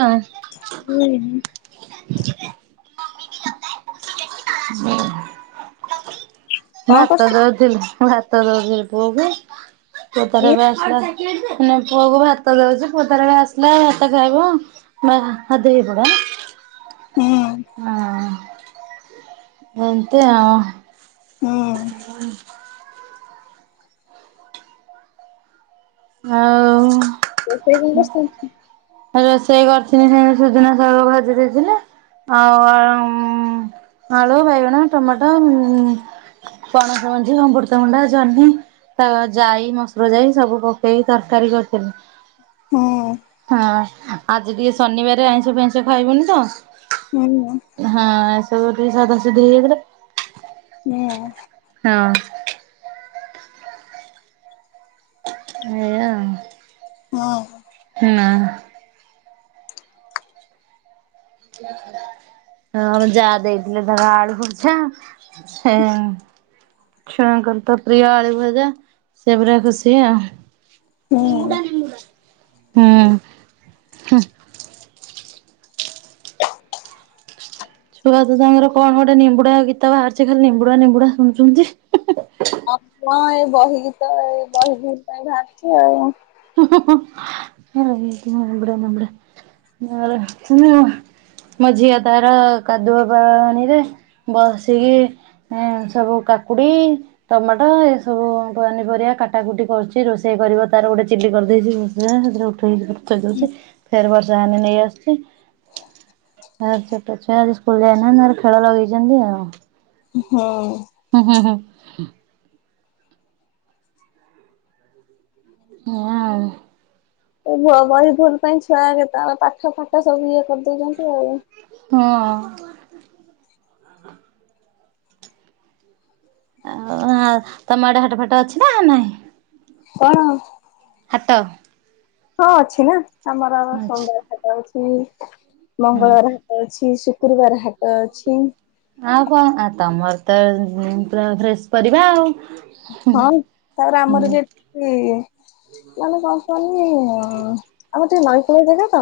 ହଁ ହୁଁ [inaudible] [unintelligible] [unintelligible] ମୁଁ ପୁଅକୁ କଣ ଭାତ କରୁଛୁ ଦଉଚି ପୁଅ ହୁଁ ତା'ର ଆସ୍‌ଲା ଭାତ ଖାଇବ। [inaudible] ହୁଁ। ହଁ [inaudible] ହଁ [inaudible] [inaudible] ରୋଷେଇ ସୁଜନା ଶାଗ ଭାଜି ଦେଇଥିଲି। ଆଉ ଉଁ ଆଳୁ ବାଇଗଣ ଟମାଟୋ ଉଁ ପଣସ ମଞ୍ଜି ଅମୃତ ମୁୁଣ୍ଡା ଜହ୍ନି ତା ଯାଇ ମସୁର ଯାଇ ସବୁ ପ ସେହି ତରକାରୀ କରିଥିଲି। ହୁଁ। ହଁ ଆଜି ଟିକେ ଶନିବାର ଆଇଁଷ ଫାଇଁଷ ଖାଇବୁନି ତ। ହୁଁ ହୁଁ। ହଁ ଏ ସବୁ ଟିକେ ସାଧାସିଦ୍ଧି ହେଇ ଯାଇଥିଲା। ହୁଁ। ହଁ। ଏଆ ଆଉ। ହଁ। ନା। [inaudible] ହଁ ଆମେ ଯାହା ଦେଇଥିଲେ ଧର ଆଡୁ ପଚ୍ଛା ହେଁ ଛୁଆଙ୍କର ତ ପ୍ରିୟ ଆଳୁ ଭଜା ସେ ପୁରା ଖୁସି ଆଉ ହଁ ହୁଁ। ଛୁଆତ ତାଙ୍କର କଣ ଗୋଟେ ନିମ୍ବୁଡା ଗୀତ ବାହାରିଛି ଖାଲି ନିମ୍ବୁଡା ନିମ୍ବୁଡା ଶୁଣୁଛନ୍ତି। ହଁ ହଁ ଏ ବହି ଗୀତ ଏ ବହି ବାହାରିଛି ଆଉ। ହଁ ହଁ [unintelligible] ନିବୁଡ଼ା ନିମୁଡ଼ା [unintelligible] ମୋ ଝିଅ ତାର କାଦୁଅ ପାଣିରେ ବସିକି ହଁ ସବୁ କାକୁଡି ଟମାଟୋ ଏ ସବୁ ପନିପରିବା କାଟା କୁଟି କରୁଛି ରୋଷେଇ କରିବ ତାର ଗୋଟେ ଚିଲି କରିଦେଇଛି [unintelligible] ସେଥିରେ ଉଠେଇକରି ଥୋଇ ଦଉଛି ଫେରେ ବର୍ଷା ହୋନେ ନେଇ ଆସୁଚି। ଆଉ ଛୋଟ ଛୁଆ ଆଜି ସ୍କୁଲ ଯାଇନାହାନ୍ତି ତାଙ୍କ ଖେଳ ଲଗେଇଛନ୍ତି ଆଉ। ହୁଁ। ହୁଁ ହୁଁ ହୁଁ। ହୁଁ ଏୟା ଆଉ ଏ ବ ବହି ଭୁଲ ପାଇଁ ଛୁଆ କେତ ପାଠ ଫାଠ ସବୁ ଇଏ କରିଦଉଛନ୍ତି ଆଉ। ହଁ। ଆ ହାଉ ତମ ଆଡେ ହାଟ ଫାଟ ଅଛି ନା ନାଇ? କଣ? ହାଟ। ହଁ ଅଛି ନା ଆମର ଅଛି ସଣ୍ଡେ ହାଟ ଅଛି। ହଁ। ମଙ୍ଗଳବାର ହାଟ ଅଛି ଶୁକ୍ରବାର ହାଟ ଅଛି। ଆଉ କଣ ଆ ତମର ତ ପୁରା ଫ୍ରେଶ ପରିବା ଆଉ। ହଁ ତାରେ ହୁଁ ଆମର ଯେ ସେ ମାନେ କଣ କନି ଆମର ଟିକେ ନଈକୂଳିଆ ଜାଗା ତ।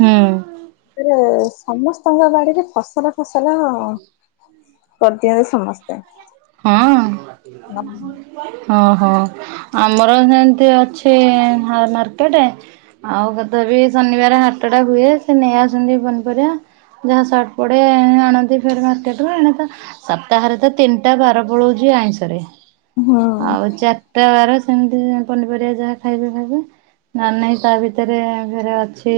ହୁଁ ସେଥିରେ ସମସ୍ତଙ୍କ ବାଡିରେ ଫସଲ ଫସଲ କରିଦିଅନ୍ତି ସମସ୍ତେ। ହଁ। ହଁ ହଁ ଆମର ସେମତି ଅଛି ମା ମାର୍କେଟେ। ଆଉ ତଥାପି ଶନିବାର ହାଟ ଟା ହୁଏ ସେ ନେଇ ଆସନ୍ତି ପନିପରିଆ। ଯାହା ସର୍ଟ ପଡେ ଆଣନ୍ତି ଫେରେ ମାର୍କେଟ ରୁ ଏଣେ ତ ସପ୍ତାହରେ ତିନି ଟା ବାର ପଳଉଛି ଆଇଁଷରେ ହୁଁ ଆଉ ହୁଁ ଚା ଟା ବାର ସେମିତି ପନିପରିବା ଯାହା ଖାଇବେ ଖାଇବେ। ନା ନାଇଁ ତା ଭିତରେ ଘରେ ଅଛି।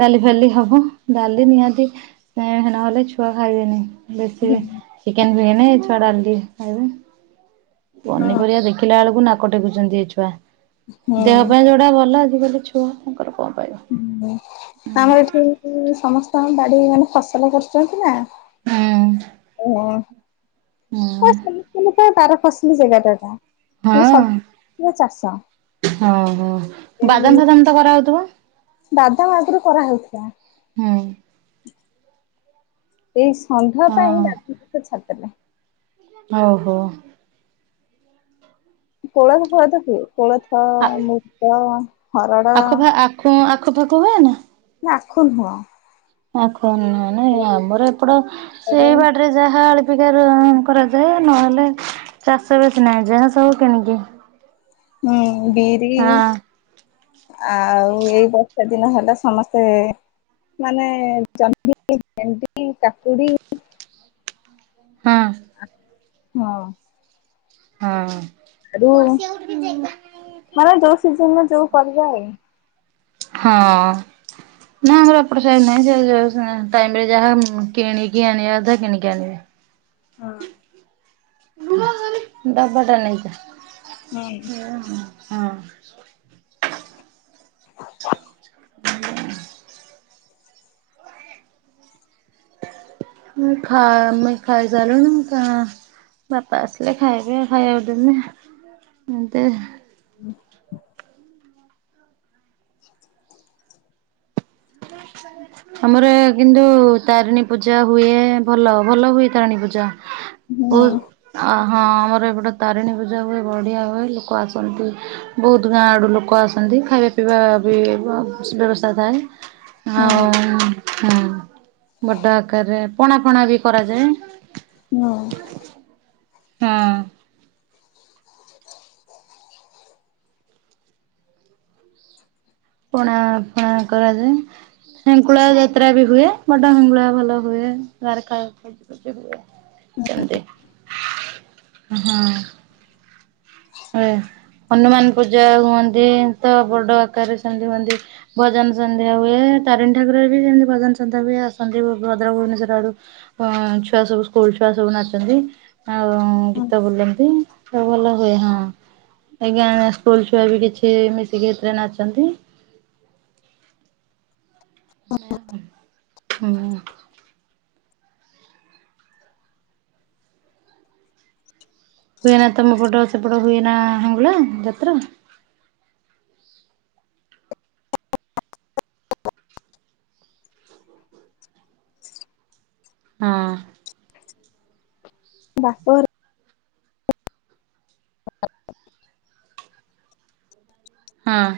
ଡାଲି ଫାଲି ହବ ଡାଲି ନିହାତି ଏ ନହେଲେ ଛୁଆ ଖାଇବେନି। ବେଶୀ ଚିକେନେ ଫିକେନେ ଛୁଆ ଡାଲି ଖାଇବେ। ହୁଁ। ପନିପରିବା ଦେଖିଲା ଏଳାକୁ ନାକ ଟେକୁଛନ୍ତି ଏ ଛୁଆ ଦେହ ପାଇଁ ହୁଁ ଯୋଉଟା ଭଲ ଆଜି କାଲି ଛୁ କୁଆଙ୍କର କଣ ପାଇବ। ହୁଁ ଉଁ ଆମର ଏଠି ସମସ୍ତଙ୍କ ବାଡି ମାନେ ଫସଲ କରୁଛନ୍ତି ନା। ହୁଁ। ହଁ ଫା ସେଇ ଜାଗା ଟା ବାର ଫସଲି ଜାଗା ଟା ନା। ହଁ ହଁ ହଁ ଏଇ ବାଦାମ ଫାଦାମ ତ କରାହଉଥିବ? ବାଦାମ ଆଗରୁ କରାହଉଥିଲା। ହୁଁ। ଏଇ ଷଣ୍ଢ ହଁ ପାଇଁ ରାତିପଥ ଛାତିଲେ। ଓହୋ। କୋଳଥ ଖାଉଚ କି କୋଳଥ, ମୁଗ। ହରଡ ଆଖ ଆଖୁ ଆଖୁ ପାଖୁ ହୁଏ ନା। ନା ଆଖୁ ନୁହ। ଆଖୁ ନୁହ ନାଇ ଆମର ଏପଟ ସେଇ ବାଟେ ରେ ଯାହା ଆଳପିକାର କରାଯାଏ ନହେଲେ ଚାଷ ବେଶୀ ନାଇଁ ଯାହା ସବୁ କିଣିକି। ହୁଁ ବିରି ହଁ ଆଉ ଏଇ ବଷା ଦିନ ହେଲା ସମସ୍ତେ ମାନେ ଜମ, ଭେଣ୍ଡି, କାକୁଡି ହଁ। ଆ ହଁ। ହଁ। ଆରୁ ସିଜନ୍ ଯେଉ ପରିବା। ହଁ। ନା ଆମର ଏପଟ ସାଇ ନାହିଁ ସେ ଯୋ ଟାଇମ ରେ ଯାହା କିଣିକି ଆଣିବା କଥା କିଣିକି ଆଣିବେ। ହଁ ଡବା ଟା ନେଇଯା ହଁ ହଁ ଉଁ ମୁଁ ଖା ମୁଇ ଖାାଇଶାଲୁଣୁ କା ବାପା ଆସିଲେ ଖାଇବେ ଖାଇବାକୁ ଦେମି ଏମତି ହଁ ଆମର କିନ୍ତୁ ତାରିଣୀ ପୂଜା ହୁଏ ଭଲ ଭଲ ହୁଏ ତାରିଣୀ ପୂଜା ହୁଁ ବହୁ ହଁ ଆମର ଏପଟେ ତାରିଣୀ ପୂଜା ହୁଏ ବଡିିଆ ହୁଏ ଲୋକ ଆସନ୍ତି ବହୁତ ଗାଁ ଆଡୁ ଲୋକ ଆସନ୍ତି ଖାଇବା ପିଇବା ବି ବ ବ୍ୟବସ୍ଥା ଥାଏ ହୁଁ ଆଉ ହଁ ବଡ ଆକାରରେ ପଣା ଫଣା ବି କରାଯାଏ ହୁଁ ହଁ ପଣା ଫଣା କରା ଯାଏ ହେଙ୍କୁଳା ଯାତ୍ରା ବି ହୁଏ ବଡ ହେଙ୍ଗୁଳା ଭଲ ହୁଏ ଦାରକା କେନ୍ତି ହୁଁ ହନୁମାନ ପୂଜା ହୁଅନ୍ତି ତ ବଡ ଆକାରରେ ସେମିତି ହୁଅନ୍ତି ଭଜନ ସନ୍ଧ୍ୟା ହୁଏ ତାରିଣି ଠାକୁର ବି ଯେମତି ଭଜନ ସନ୍ଧ୍ୟା ବିଏ ଆସନ୍ତି ଭଦ୍ର ଭୁବନେଶ୍ୱଵର ଆଡୁ ଅ ଛୁଆ ସବୁ ସ୍କୁଲ ଛୁଆ ସବୁ ନାଚନ୍ତି ଆଉ ହୁଁ ଗୀତ ବୁଲନ୍ତି ତ ଭଲ ହୁଏ ହଁ ଆଜ୍ଞା ସ୍କୁଲ ଛୁଆ ବି କିଛି ମିଶିକି ହେଥ୍ରେ ନାଚନ୍ତି ହୁଁ ହୁଏନା ତମ ପଟ ସେପଟ ହୁଏ ନା ହିଙ୍ଗୁଳା ଯାତ୍ରା ହଁ ବାପଘର୍ ହ ହଁ